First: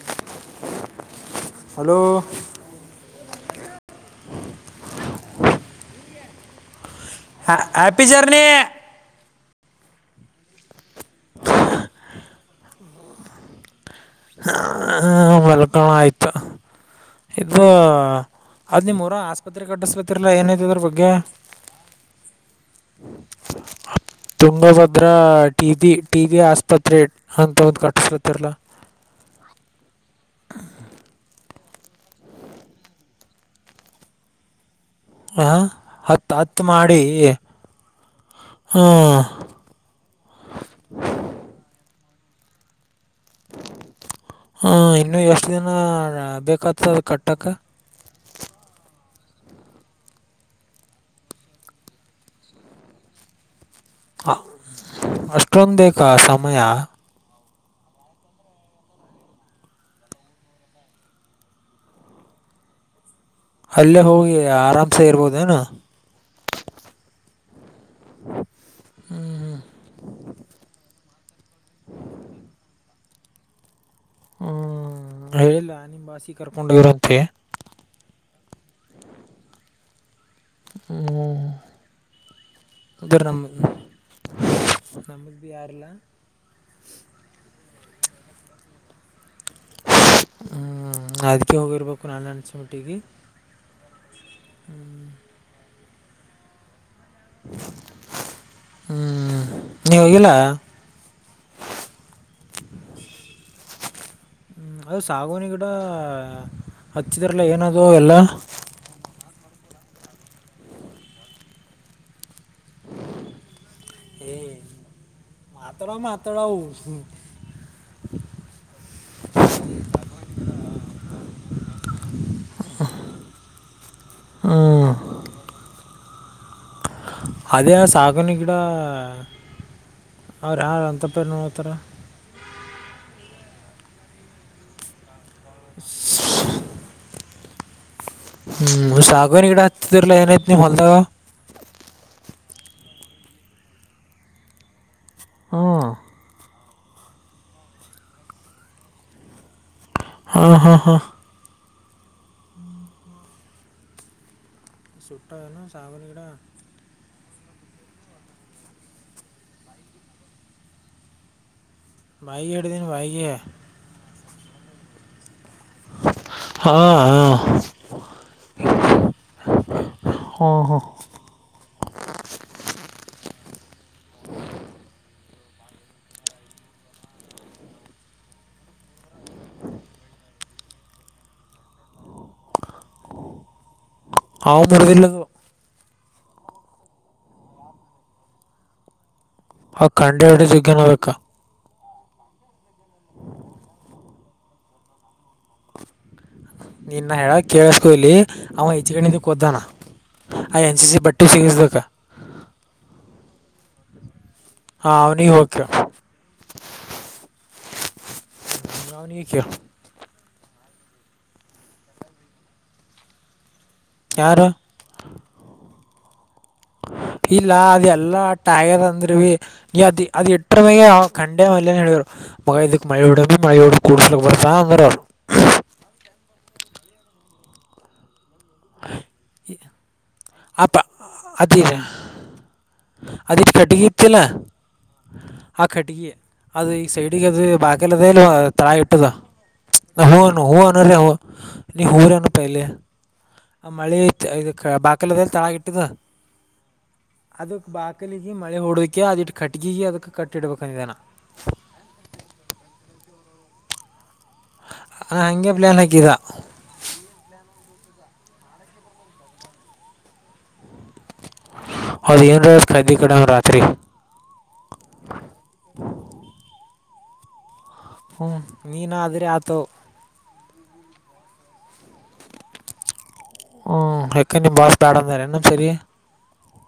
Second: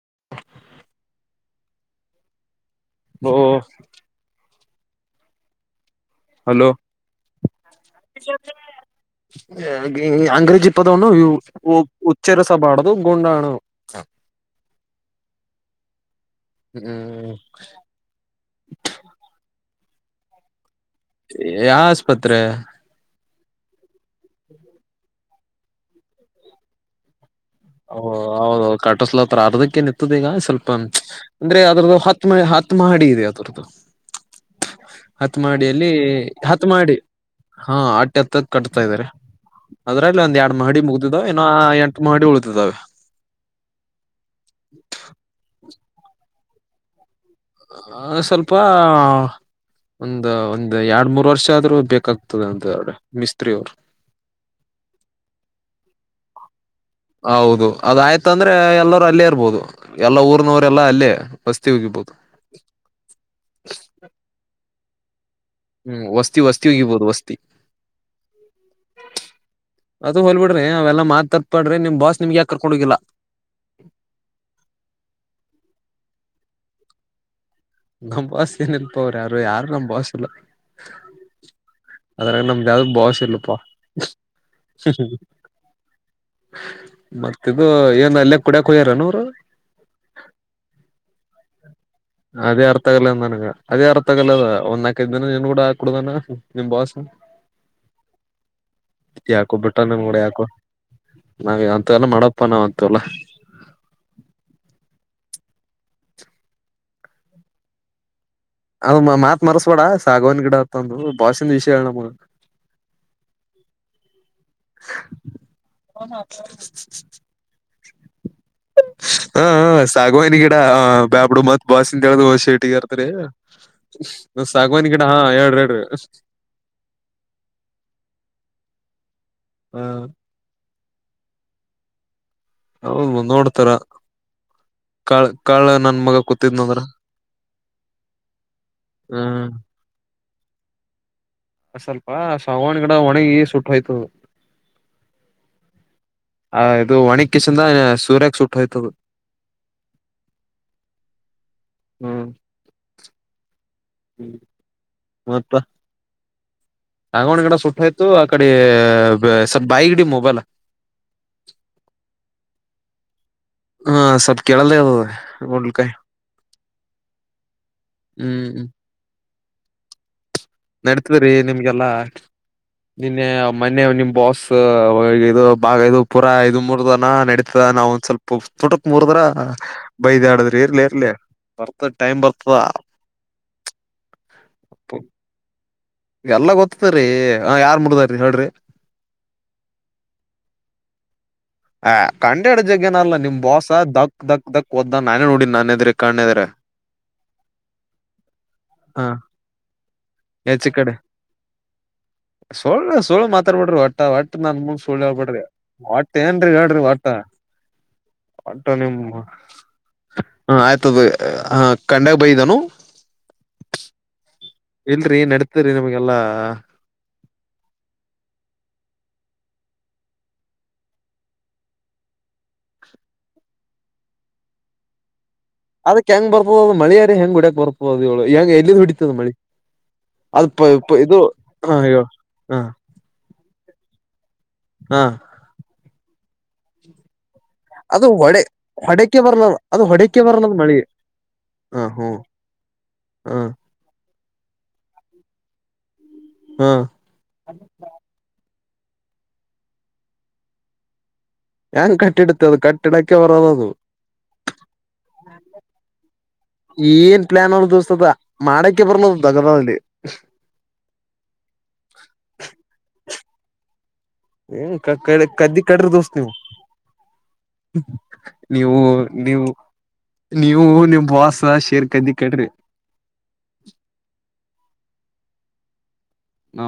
[inaudible] Hello ಓ hello ಹ happy journey ಅಂಗ್ರೇಜಿ ಪದವನ್ನು ಉಚ್ಚರಿಸಬಾರದು ಗೊಂಡಾಣು ಹ ವಲ್ಕಮ ಆಯ್ತು ಹ್ಮ್ ಇದು ಅದ್ ನಿಮ್ೂಊರ ಆಸ್ಪತ್ರೆ ಕಟ್ಟಿಸ್ಬೇಕತಿಲ್ಲ ಏನಿದ ಯಾವ ಆಸ್ಪತ್ರೆ ತುಂಗಭದ್ರ ಟಬಿ ಟಬಿ ಆಸ್ಪತ್ರೆ ಅಂತ ಒಂದು ಓ ಕಟ್ಟಿಸ್ಲತ್ತಿರಲ್ಲ ಹೌದ ಕಟಸ್ಲ ಹತ್ರ ಅರ್ದಕ್ಕೇ ನಿ ಈಗ ಸ್ವಲ್ಪ ಅಂದ್ರೆ ಅದ್ರದ್ದು ಹತ್ತು ಮ ಹತ್ತು ಮಹಡಿ ಇದೆ ಅದರದ್ದು ಹತ್ ಹಾಂ ಮಾಡಿಯಲ್ಲಿ ಹತ್ತು ಹತ್ತು ಹತ್ ಮಾಡಿ ಹಾ ಅಟ್ಟಿ ಹತ್ತದ ಕಟ್ತಾ ಹ್ಞೂ ಇದಾರೆ ಅದ್ರಲ್ಲಿ ಒಂದ್ ಎರಡ್ ಮಹಡಿ ಮುಗತಿದ್ದಾವೆ ಇನ್ನುೊ ಎಂಟು ಮಹಡಿ ಉಳಿತಿದ್ದಾವೆ ಹ ಇನ್ನು ಎಷ್ಟು ದಿನ ಬೇಕ್ತದ ಅ ಸ್ವಲ್ಪ ಒಂದ ಒಂದ್ ಎರಡ್ ಮೂರ್ ವರ್ಷ ಆದ್ರೂ ಬೇಕಾಗ್ತದ ಅಂತ ಎ ಮಿಸ್ತ್ರಿ ಅವರು ಹ ಅಷ್ಟೊಂದು ಬೇಕಾ ಸಮಯ ಹೌದು ಅದ ಆಯ್ತ ಅಂದ್ರೆ ಎಲ್ಲರೂ ಅಲ್ಲೇ ಇರ್ಬೋದು ಎಲ್ಲಾ ಊರ್ನವರೆ ಎಲ್ಲಾ ಅಲ್ಲೇ ಬಸ್ತಿ ಹಗಿರ್ಬೋದು ಅಲ್ಲೇ ಹೋಗಿ ಆರಾಮ್ಸ ಇರ್ಬೋದು ಹ್ಮ್ ವಸ್ತಿ ವಸ್ತಿ ಹೋಗಿರ್ಬೋದು ವಸ್ತಿ ಅದು ಹೊಲ್ಬಿಡ್ರಿ ಅವೆಲ್ಲ ಮಾತ್ ತತ್ಾಡ್ರೆ ನಿಮ್ ಬಾಸ್ ನಿಮ್ಗೆ ಯಾಕ ಕರ್ಕೊಂಡ ಹೋಗಿಲ್ಲ ಹ್ಮ್ ಹೇಳಿಲ್ಲ ನಿಮ್ಮಾಸಿ ಕರ್ಕೊಂಡೋಗಿರುವಂತೆ ನಮ್ ಬಾಸ್ ಏನ ಇಲ್ಪ ಅವ್ರರು ಯಾರು ಯಾರ ನ್ ಬಸ್ ಹ್ಮ್ ಅದ್ರಾಗ ನಮ್ಗೆ ಯಾರ ಬಸೆ ಇಲ್ಲಪ್ಪಾ ನಮಗೆ ಭೀ ಯಾರಿಲ್ಲ ಮತ್ತಿದದು ಏನ್ ಅಲ್ಲೇ ಕುಡಿಯ ಕುದಿಯಾರ ನೂರು ಕೆವುಗ ಬ ಅದೇ ಅರ್ಥ ಆಗಲ್ಲ ನನಗ ಅದೇ ಅರ್ಥ ಆಗಲ್ಲ ಅದ ಒಂದ್ ನಾಕೈದ ದಿನ ನೀನ್ ಕೂಡ ಹಾಕ ಕುಡುದನ ನಿಮ್ ಬಾಸ್ ಹ ಯಾಕೋ ಬಿಟ್ಟ ನೀವು ನೋಡ ಹೋಗಿಲ್ಲ ಯಾಕೋ ನಾವ ಅಂತ ಎಲ್ಲ ಮಾಡ ಪ್ಪನವತ್ತು ಅಲ್ಲ ಹ್ಮ್ ಅದ ಸಾಗುವನಿ ಗಿಡ ಹಚ್ಚಿದ್ರಲ್ಲ ಏನದು ಎಲ್ಲಾ ಅದ ಮಾತ್ ಮರಸ್ಬೇಡ ಸಾಗವನ್್ ಗಿಡ ಅತ್ಂದು ಭಾಷಿನ ವಿಷಯ ಹೇಳ ನಮ್ಮ ಮಾತಡ ಮಾತಡ ಹ ಹಾ ಸಾಗುವನಿ ಗಿಡ ಆ ಬ್ಯಾಬಡು ಮತ್ ಬಾಸ್ಂತ ಹೇಳಿದ ಶಟಗರ್ತ್ರಿ ಸಾಗವಾಣಿ ಗಿಡ ಹಾ ಎರಡ್ರ ಎರಡಿ ಅದೇ ಸಕಣೆ ಕಿಡ ಹ ಅವ್ರ ಯಾರ ತ್ತಪ್ಪ ನೋ ಥರ ಹೌದು ನೋಡ್ತಾರ ಕಾ ಕಾಳ ನನ್ ಮಗ ಕೂತಿದ್ನಂದ್ರ ಹ್ಮ್ ಸಾಗವನ ಹ್ಮ್ ಇ ಕಡೆ ಹತತಲ್ಲ ಎಏನ್ ನೀ ಹೊಲ್ದಾಗ ಅ ಸ್ವಲ್ಪ ಸಾವಾಣ್ ಗಿಡ ಒಣಗಿ ಸುಟ್ಟು ಹಯ್ತದ ಹಾ ಆ ಇದು ಒಣಿ ಕಿಸಿಂದ ಸೂರ್ಯಕ್ ಸುಟ್ಟ ಹೋಯ್ತದ ಹಾ ಹಾ ಹಾ ಹ್ಮ್ ಸುಟ್ಟ ಏನು ಸಾವನಗಿಡ ಸಾಂಗಣಗಡ ಸುಟ್ಟ ಇತು ಅ ಕಡೆ ಸ್ವಲ್ ಬಾಯಗಡಿ ಮೊಬೈಲ್ ಮೈಗೆ ಎಡುದಿನ ವೈಗೆಯಾ ಹಾ ಸ್ವಲ್ಪ ಕೇಳದೇ ಅ ಹಾ ಹ್ಮ್ ಹಾ ನಡ್ತದ್ರಿ ನಿಮ್ಗೆಲ್ಲಾ ನಿನ್ನೆ ಮೊನ್ನೆ ನಿಮ್ ಬಾಸ್ದು ಬಾಗ ಇದು ಪೂರಾ ಐದು್ ಮೂರ್ ದನ ನಡತದ ನಾವ ಒಂದ್ ಸ್ವಲ್ಪ ತೋಟಕ್ ಮೂರ್ ದರ ಬೈದ್ ಆಡದ್ರಿ ಇರ್ಲಿ ಇರ್ಲಿ ಬರ್ತದ ಟೈಮ್ ಬರ್ತದ ಹವು ಬರದಿಲ್ಲದು ಎಲ್ಲ ಗೊತ್ತತರಿ ಆ ಯಾರ್ ಮುಡ್ದರಿ ಹೇಳ್ರಿ ಆ ಕಂಡಡು ಜಿಗ್ಗನ ಬಕ್ಕ ಹ ಕಂಡಾಡ ಜಗ್ ಏನಲ್ಲ ನಿಮ್ ಬೋಸ ಧಕ್ ಧಕ್ ಕ್ ಓದ್ದ ನಾನೇ ನೋಡ ನಾನನ್ದ್ರಿ ಕಣ್ಣದ್ರೆ ನಿನ್ನ ಹೇಳ ಕೇಳಸ್ಕೊ ಇಲಿ ಅವ ಹ ಹೆಚ್ಗಣಿದ ದ್ದಾನ ಐ ಹೆಚ್ಚ ಎನ್ಸ ಕಡೆ ಸಿ ಬಟ್ಟ ಸಿಂಗಲ್ಸ್್ದಕ್ಕ ಬಿಡ್ರಿ ಒಟ್ಟ ಒಟ್ಟ ನಂದ ಮುಂದ ಸುಳ್ಳ ಹಳ್ಬ ಬಿಡ್ರಿ ಹೋಗಿ ಕೇಳು, ಒಟ್ಟ ಏನ್ರೀ ಹೇಳಡ್ರಿ ಒಟ್ಟ ಟೋ ನಿ ಅವನಿಗೆ ಕೇಳು ಹ ಆಯ್ತದ ಹ ಕಂಡಾಗ ಬೈಿದಾನು ಯಾರು ಇಲ್ರಿ ನಡತ್್ರರಿ ನಮಗೆಲ್ಲಾ ಇಲ್ಲ ಅದ ಎಲ್ಲಾಟ ಆಗ್ಯದಂದ್ರ ಬಿ ಅದ ಅದು ಇಟ್ರ ಮೇಾಗ ಕಖಂಡೆ ಮಲ್ನ ಹೇಳರು ಮಗ ಇದುಕ್ಕೆ ಮಳುಡ ಮಳೆಯಡ ಕುಡಸಲ ಬರತಾಂದರರು ಅದಕ್ಕೆ ಹೆಂಗ ಬರ್ತದ ಅದು ಮಳಿಯಾರಿ ಹೆಂಗ್ುಡಕಕ್ ಬರ್ತದ ಅದು ಹೆಂಗ ಎಲ್ಲಿ ಹೊಡಿತದ ಮಳಿ ಅಪ್ಪ ಅದು ಇದು ಹ ಹ ಇ ಕಟ್ಟಗಿ ಇತ್ತಲ್ಲ ಹಾ ಆ ಕಟ್ಟಗಿ ಅದು ಈ ಸೈಡಿಗೆ ಅದು ಬಾಕೆಲ್ಲದ ಅದು ಇಲ್ ಹೊಡೆ ತಳಾ ಇಟ್ಟದ ಹೊಡಕೆ ಬರ್ಲ ಅದು ಹೂ ಹೊಡಕೆ ಬರ್ಲದ ಹೂ ಮಳಿ ಅನೋ್ರ ಹ ಹ ನೀ ಹ್ಮ್ ಹೂರೇನು ಪ ಹ ಆ ಮಳಿ ಇ ಬಾಕಲ ತಳಗ ಇಟ್ಟಿದ ಹಾ ಅದು ಬಾಕಲಿಿಗೆ ಮಳೆ ಹೊೂಡಿಕೆ ಅದಿಟ್ಟು ಕಟ್ಗ ಅದಕ್ಕೆ ಕಟ್ಟಿಡ್ಬೇಕಂದಿದ್ದಾನ ಹೆಂಗ ಕಟ್ಟಿಡತ್ತೆ ಅದು ಕಟ್ಟಿಡಕ್ಕೆ ಬರದದು ನಾ ಹಾಗೆ ಪ್ಲ್ಯಾನ್ ಹಾಕಿದ ಏನ್ ಪ್ಲಾನ್ ಅವದು ಸ್ವಲ್ದ ಮಾಡಕ್ಕೆ ಬರ್ಲದು ದಗಲ್ಲಿ ಹದಯನ್ ರೋಜ ಖ್ದಿಕ್ಕೊಂಡ ರಾತ್ರಿ ಏ ಕ್ದಿ ಕಟ್ರ ದೋಸ್ತಿ ಹ್ಞೂ ನೀವು ನೀನು ಆದರೆ ನೀವು ಆತವು ನೀವು ನಿಮ್ ಬಾಸ್ ಶೇರ್ ಕದ್ದಿ ಕಡ್ರಿ ಹ್ಮ್ ಎಕ್ಕ ನೀ ಬಾಸ್ ತೇಡಂದ ಎನ್ನ ಸರಿ ನಾ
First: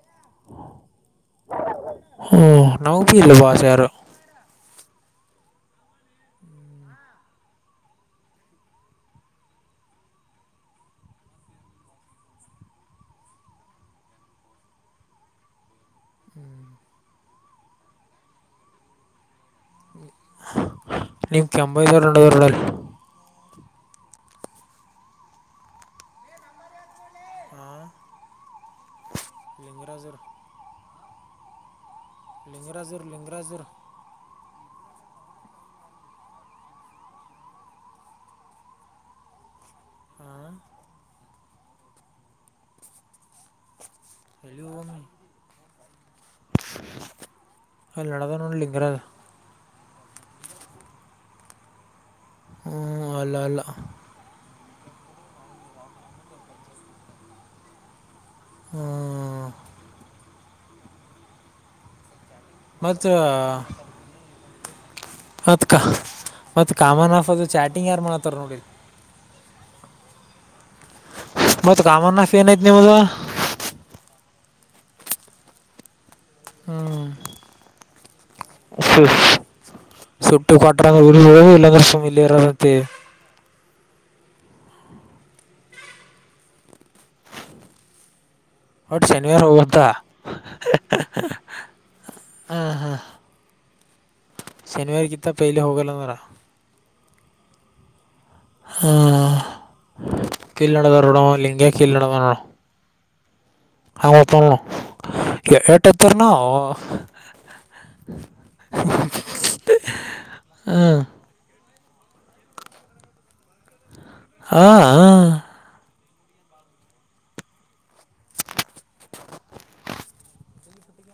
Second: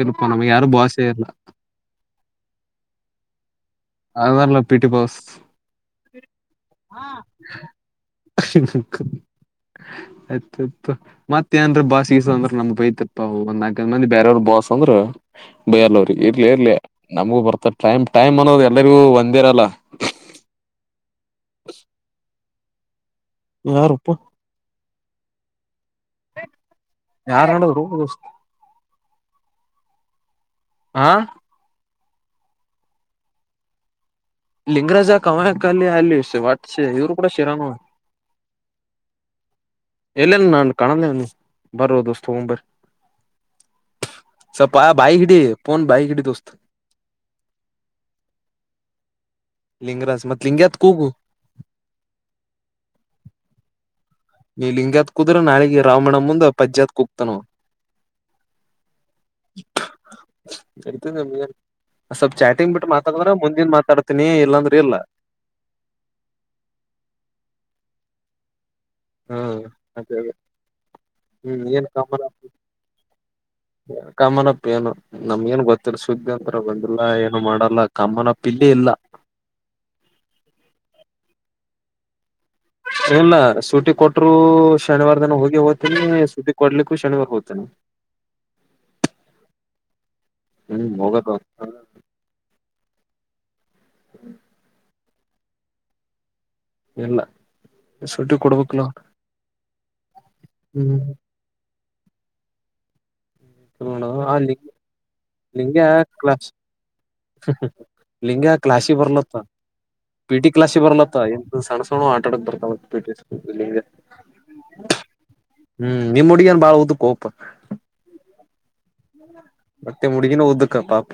ಇಲ್ಪ ನಮ್ಗೆ ಯಾರು ಭಾಷೆ ಇಲ್ಲ ಹ್ಮ ನವುಪ ಇರ್ಲ್ಲ ಬಸೆ ಅಾರಲ್ಲ ಪಿಟಿ ಬಸ್ ಸಿಿ ಸಿ ಆಯ್ತತ್ ಮತ್ತೇಏನ್್ರ ಬಾಸ್ಗೀಸ ಅಂದ್ರ ನಮ್ ಬೈತಪ್ಪ ಒಂದ ನಾಲ್ಕ್ ಮಂದಿ ಬೇರೆಯವರು ಬ ಅಂದ ಬೂ ಇರ್ಲಿ ಇರ್ಲಿ ನಮಗೂ ಬರ್ತ ಟೈಮ್ ಟೈಮ್ ಅನ್ನೋ ಎಲ್ಲರಿಗೂ ಒಂದೇರಲ್ಲ ನಿಮ್ ಕೆಂಬೈ ಸಾವರರಡಲ್ಲಿ ಯಾರ ಉಪ್ಪು ಯಾರ ಹಾಂ ಹೇಳ್ರು ಇಂಗರಾಜರ ಆ ಲಿಂಗರಾಜುರ್ ಲಿಂಗರಾಜರ್ ಲಿಂಗರಾಜ ಕವನಕಲ್ಲಿ ಅಲ್ಲಿ ವಟ್ಸೆ ಇವರು ಕೂಡ ಶಿರಾನು ಹಾಂ ಎಲ್ಲನು ನನ್ು ಕಾಣಲ್ಲನು ಬರೋದು ತಗೊಂಬರ ಸಪ್ಪ ಬೈ ಕಿಡಿ ಪನ್ ಬಾಯ ಕಿಡಿ ದಸ್ತ ಹಲ್ಲಡದ ನು ಲಿಂಗರದ ಲಿಂಗರಾಜ ಮತ್ ಲಿಂಗತ್ ಕೂಗು ಹ್ಮ್ ಅಲ್ಲ ಅಲ್ಲ ನೀ ಲಿಂಗತ್ ಕುದ್ರೆ ನಾಳಿಗೆ ರಾವಣ ಮುಂದೆ ಪಜ್ಜತ್ ಕುೂಗ್ತಾನ ಹ್ಞೂ ಆಯ್ತ ನಿಮ ಸ್ವಲ್ಪ್ ಚಾಟಿಂಗ್ ಬಿಟ್ಟು ಮತ್ತು ಮಾತಾಡದ್ರ ಮುಂದನ್ ಮಾತಾಡ್ತೀನಿ ಇಲ್ಲಾಂದ್ರೆ ಇಲ್ಲಾ ಮತ್ ಕ ಮತ್ ಕಾಮನ್ ಆಫ್ ಅದು ಚಾಟಿಂಗ್ ಯಾರು ಮಾಡತ್ತಾರ ನೋಡರಿ ಹ್ಮ ಅದೇ ಅದೇ ಹ್ಮ್ ಮತ್ತು ಏನ್ ಕಾಮನ್ ಆಫ್ ಏನೈತೆ ನಿಮ್ಮದು ಕಾಮನ್ಪ್ ಏನು ನಮ್ಗ ನ್ ಗೊತ್ತಿರ್ ಸ್ದಾಂತ್ರ ಬಂದಿಲ್ಲಾ ಹ್ಞೂ ಏನು ಮಾಡಲ್ಲ ಕಮ್ಮನಪ್ಪಲ್ಲಿ ಇಲ್ಲ ಸಟ್ಟ ಕಟ ಇಲ್ಲಂದರ ಸಮ ಇಲ್ಲಿ ಹ್ಣ ಸೂಟಿ ಕೊಟ್ಟರು ಶನಿವಾರ ದನ ಹೋಗಿ ಹೋಗ್ತೇನಿ ಶೂಟಿ ಕೊಡ್ಲಿಕ್ಕೂ ಶನಿವಾರ ಹೋಗ್ತೇನೆಿ ಒಟ್ಟು ಶನಿವಾರ ವತ್ತ ಹ್ಮ್ ಹೋಗದು ಹ್ಮ ಶನಿಿವಾರತ್ತ ಪೈಲೆ ಹೋಗಲ್ಲ ನಾರ ಇಲ್ಲ ಸುಟಿ ಕೊಡ್ಬೇಕಲ ಹ ಕೀೇಳಡದ ಹ್ಮ್ ರೋಡ ಲಿಂಗಗೆ ಕೀೇಳಡದ ರೋಡ ಹನ ಹ ಎ- ಲಿಂಗ ಎಟ್ ಹತ್ತಾರ ಕ್ಲಾಸ್ ನಾವು ಲಿಂಗ ಕ್ಲಾಸಿ ಬರ್ಲತ್ತ ಪಿಟಿ್ಲಾಸ್ಿಗೆ ಹ್ಞೂ ಬರ್ಲತ್ತ ಎ ಸಣ್ಣ ಸಣ ಆಟ ಆಡಕ್ ಬರ್ತಾವ ಪಿಟಿಗೆ ಹಾ ಹ ಹೂ ನಿಮ್ ಹುಡುಗೇನ್ ಬಾಳ್ ಉದ್ದು ಕ ಕೋಪ ಮತ್ತೆ ಹುಡುಗಿ ಉದುಕ ಪಾಪ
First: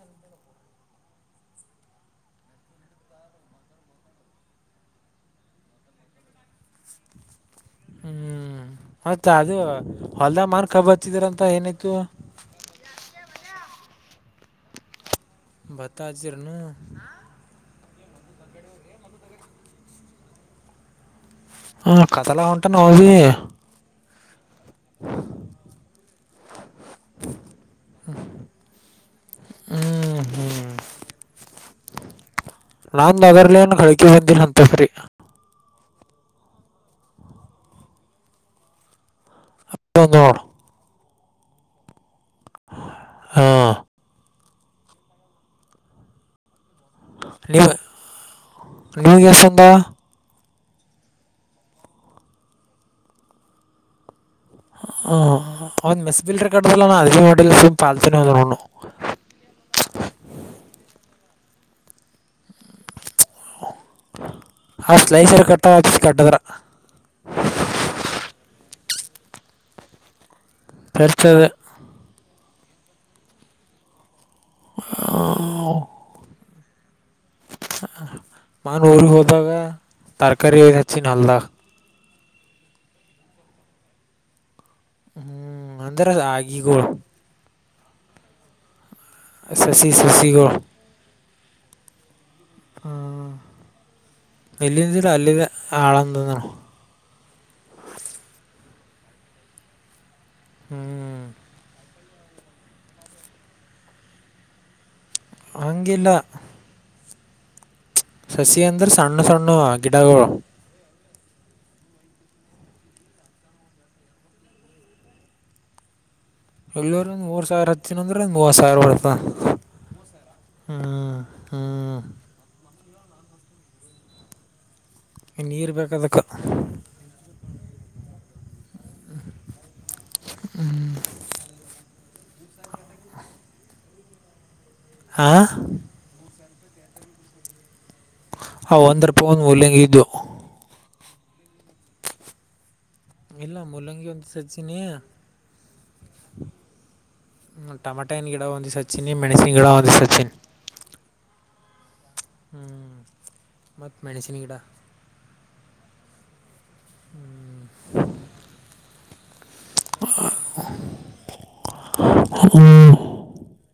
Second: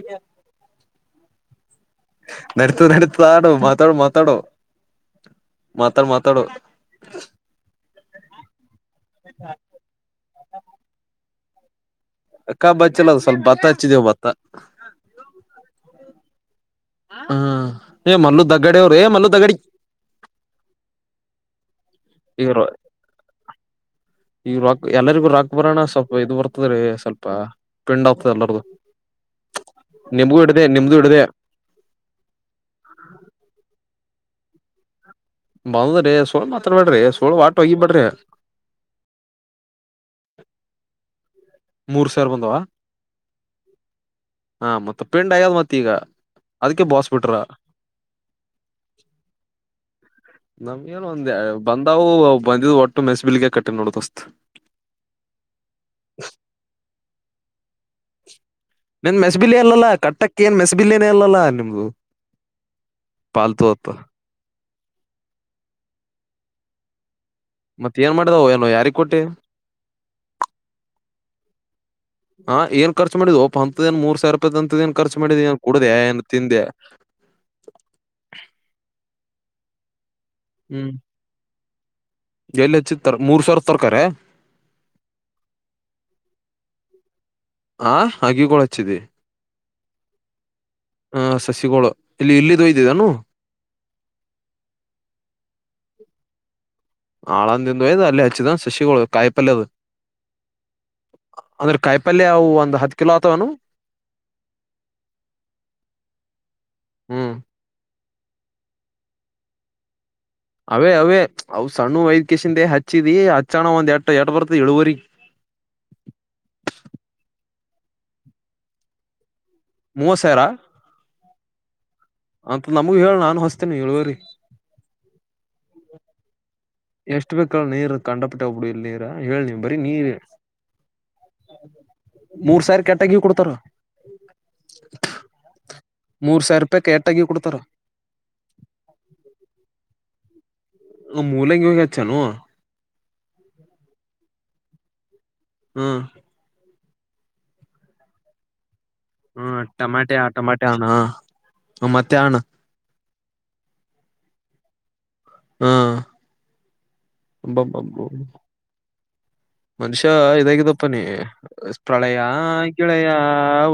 ನೆಡಿತೆತಿ ನೆಡಿತೆತಿ ಆಡೋ ಮಾತಾಡುೋ ಮಾತಾಡೋ ಮಾತಾಡು ಮಾತಾಡು ಹೂ ಮತ್ತೆ ಅದು ಹೊಲ್ದ ಮಾರ್ಕ ಬಚ್ಚಿದಾರಂತ ಏನಾಯ್ತು ಅಕ್ಕಾಬ್ ಹಚ್ಚಿಲ್ಲ ಸ್ವಲ್ಪ ಭತ್ತ ಹಚ್ಚಿದೇವು ಭತ್ತ ಭತ್ತ ಹಚ್ಚಿದ್ರನು ಹೂ ಮಲ್ಲು ದಗಡ ಅವ್ರು ಮಲ್ಲು ದಗಡಿ ಹ ಕಥೆಲ್ಲ ಉಟ ನ ಇದ ಈಗ ರಾಕ್ ಎಲ್ಲರಿಗೂ ರಾಕ್ ಬರೋಣ ಸ್ವಲ್ಪ ಇದು ಬರ್ತ ಆಗ್ತದ್ರೀ ಸ್ವಲ್ಪ ಪಿಂಡ್ ಆಗ್ತದೆ ಎಲ್ಲರ್ಗು ಹ್ಮ್ ನಿಮಗೂ ಇಡದೆ ನಿಮ್ದು ಇಡದೆ ನಾನ್ ನದರ್ಲನ್ ಳಿಕೆ ಮಂದ ಹಂತಫ್ರರಿ ಬಂದ್ರಿ ಸೋಳ್ು ಮಾತ್ರಾಬೇಡ್ರಿ ಸೋಳ್ು ವಾಟ ಹೋಗಿಬೇಡ್ರಿ ಹ ನೋಡ ಮೂರು ಸಾವಿರ ಬಂದವ ಹಾ ಹಾ ಮತ್ತ ಪಿಂಡ್ ಆಯ್ಯದು ಮತ್ತೆ ಈಗ ಅದಕ್ಕೆ ಬಾಸ್ ಬಿಟ್ರ ಇಲ್ಲ ನ್ಯೂಗೆಸಂದ ನಮ್ಗೇನು ಒಂದ ಬಂದವು ಬಂದಿದ ಒಟ್ಟು ಮೆಸ್ಬಿಲ್ಿಗೆ ಕಟ್ಟಿ ನೋಡತಸ್ತ್ ಹ್ೌದು ಮೆಸ್ಸ ಬಿಲ್ ಕಡ್ದಲ್ಲ ನ ಅದಿಕ ಮಾಡ ಪಾಲತನೆ ಅವ್ನು ನಿನ್ ಮೆಸ್ಬಿಲಿ ಅಲ್ಲಲ್ಲಾ ಕಟ್ಟಕ್ಕ ಏನ್ ಮೆಸ್ಬಿಲ್ನ ಇಲ್ಲ ಅಲ್ಲ ನಿಮ್ದು ಪಾಲತು ಅಂತ ಆ ಸ್ಲೈಸರು ಕಟ್ಟ ಹ ಕಟ್ಟದ್ರ ಮತ್ತತ್ ಏನ್ ಮಾಡ್ದಾವ ಏನೋ ಯಾರ ಕೊಟ್ಟಿ ಪರಿತದೆ ಹಾ ಏನ್ ಖರ್ಚ ಮಾಡ್ ಒಪ ಅಂತದ ಏ ಮೂರು ರೂಪಾಯಿ ಅಂತದ ಏ ಖರ್ು ಮಾಡಿದ ಕುಡ್ಡ್ಯ ಏನ್ ತಿಿಂದೆ ಮಾನ್ ಊರಿ ಹೋದಾಗ ಹ್ಮ್ ತರಕಾರಿಚ್ಚಿ ನಲ್ದ ಎಲ್ಲಿ ಹೆಚ್ಚಿತ ಮೂರ್ ಸಾವಿರ ತರಕಾರಿ ಹೂ ಅಂದರ ಆಗಿಗೋ ಹ ಹಾಗಿ ಕಳಚ್ಚಿದಿ ಸಸಿ ಸಸಿಗಳು ಹ ಸಸಿಗೋಳು ಇಲ್ಲಿ ಇಲ್ಲಿದುೋಯ್ದಿದ್ದಾನು ಎಲ್ಲಿಂದ ಅಲ್ಲಿದ ಆಳಂದಂದನು ಆಾಳಂದಂದು ಹಯ್ದ ಅಲ್ಲಿ ಹಚ್ಚಿದ ಶಶಿಗಳು ಕಾಯಿಪಲ್ಯದ ಹೂ ಕಾಯಿಪಲ್ಯ ಅವು ಒಂದು ಹತ್ತು ಕಿಲೋ ಆತೆವೇನು ಅಂಗಿಲ್ಲ ಹೂ ಶಶಿ ಅಂದ್ರ ಸಣ್ಣ ಸಣ್ಣು ಗಿಡಗಳು ಅವೇ ಅವೇ ಅವ್ ಸಣ್ಣ ವೈದ್ಯಸಿಂದೇ ಹಚ್ಚಿದಿ ಹಚ್ಚಣ ಒಂದ್ ಎಟ್ಟ ಎಟ ಬರ್ತ ಇಳುವರಿ ಎಳ್ಳೂರು ಒಂದು ಮೂರು ಸಾವಿರ ಹಚ್ಚನ ಅಂದ್ರೆ ಒ ಮೂವತ್ತು ಸಾವಿರ ಬರ್ತ ಮೂವತ್ತು ಸಾವಿರ ಹಾಂ ಮ ನಮಗ ಹೇಳ ನಾನು ಹೊಸ್ತೇನೆ ಇಳ್ುವರಿ ನೀರು ಬೇಕದಕ್ಕೆ ಎಷ್ಟ ಬೇಕಲ್ಲ ನೀರ್ ಕಂಡ ಿಟ್ಟಬುಡು ಇಲ್ ನೀರ ಹೇಳ ನೀವ ಬರಿೀ ನೀರ್ ಮೂರ್ ಸಾವಿರ ಕೆಟ್ಟಾಗಿ ಕೊಡ್ತಾರ ಹಾಂ ಮೂರ್ ಸಾವಿರ ಪಪ್ಪ ಕೇಟಾಗಿಿ ಕೊಡ್ತಾರ ಆ ಒಂದರ ಪವನ್ ಉಲ್ಲಂಗಿದ್ದು ಮೂಲಂಗಿ ಹೋಗಿಚ್ಚಾನೂ ಇಲ್ಲ ಮುಲ್ಲಂಗಿ ಒಂದು ಸಜಿನಿ ಹ್ಮ್. ಟಮಟನ್ ಗಿಡ ಒಂದ್ ದಿನ ಹಚ್ಚಿನಿ ಮೆಣಸಿನ ಹ್ಮ ಗಿಡ ಒಂದ್ ದಿನ ಹಚಿನ್. ಹ ಮತ್ತೆ ಯಾವಣ್ಣು. ಮತ್ತ ಮೆಣಸಿನ ಗಿಡ. ಹ್ಮ ಅಬ್ಬಾ ಬ. ಮನುಷ್ಯ ಇದಾಗಿದ್ದಪ್ಪ ನಿ ಪ್ರಳಯ ಗಿಳೆಯ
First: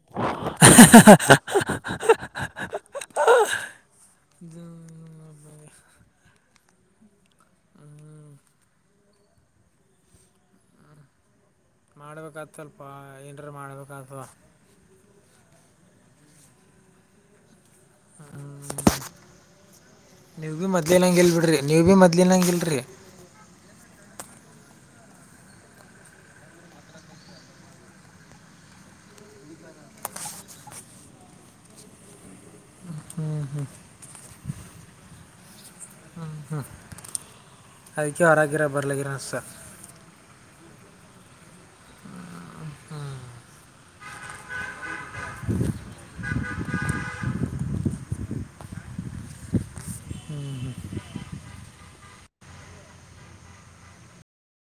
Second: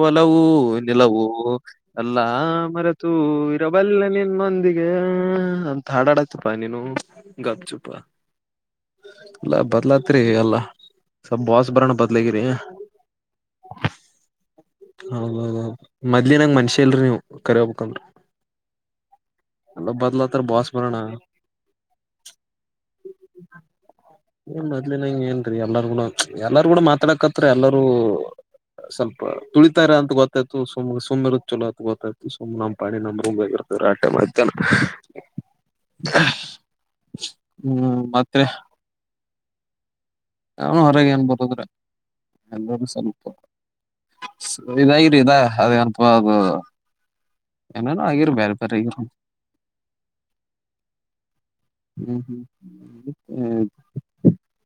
ಒಲ. ಲ್ಲವೂ ನಿಲವೂ ಅಲ್ಲ ಮರೆತು ಇರಬಲ. ನಿನ್ನೊಂದಿಗೆ ಅಂತ ಹಾಡಾಡತಪಾ ನೀನು ಗಪ್ ಚುಪ. ಇಲ್ಲಾ ಬದ್ಲಾತ್ರಿ ಅಲ್ಲಾ. ಮಾಡ್ಬೇಕತಲ್ಪ ಏನ್ರು ಮಾಡ್ಬೇಕ. ಹೌದೌದದು ಮದ್ಲಿ ನಂಗ್ ಮನ್ಷಿಲ್ರರಿ ನೀವು ಕರಿ ಹೋಗ್. ಕೊಂಡ. ನೀವ ಬಿ ಮೊದ್ಲಿನಂಗಲ್ ಬಿಡ್ರಿ ನೀವ ಭೀ ಮದ್ಲಿನಂಗಲ್ರಿ. [inaudible] ಏನ್ ಮದ್ಲಿನಂಗ ಏನ್ರಿ ಎಲ್ಲಾರ್ ಕೂಡ ಎಲ್ಲಾರ ಕೂಡ ಮಾತಾಡಕತ್ರಿ ಎಲ್ಲಾರೂ. ಸ್ವಲ್ಪ ತುಳಿತಾರೆ ಅಂತ ಗೊತ್ತಾಯ್ತು ಸುಮ್ಮ್ ಸುಮ್ಮನೆರುತ್ತ ಚಲೋ ಅಂತ ಗೊತ್ತಾಯ್ತು ನಮ. ಪಾಣಿ ನಂಬ್ರಗ ಇರ್ತವ ಆಟೆ ಮತ್ತೇನ. ಹ್ಮ್ ಹ್ಮ್ ಹ್ಮ್ ಅದಕ್ಕೆ ಮತ್ತೆ ಆರಾಗಿಯರ ಬರ್ಲಾಗಿರ ಸರ್. ಅವನು ಹೊರಗೆ ಏನ್ ಬರದ್ರ ಎಲ್ಲ ಸ್ವಲ್ಪ. ಇದಾಗಿರಿ ಇದ ಅದ ಅನಪ ಅದು ಏನೇನು. ಆಗಿರು ಬೇರೆ ಬೇರೆಗ್ಯರು. ಹ್ಮ್ ಹ್ಮ್.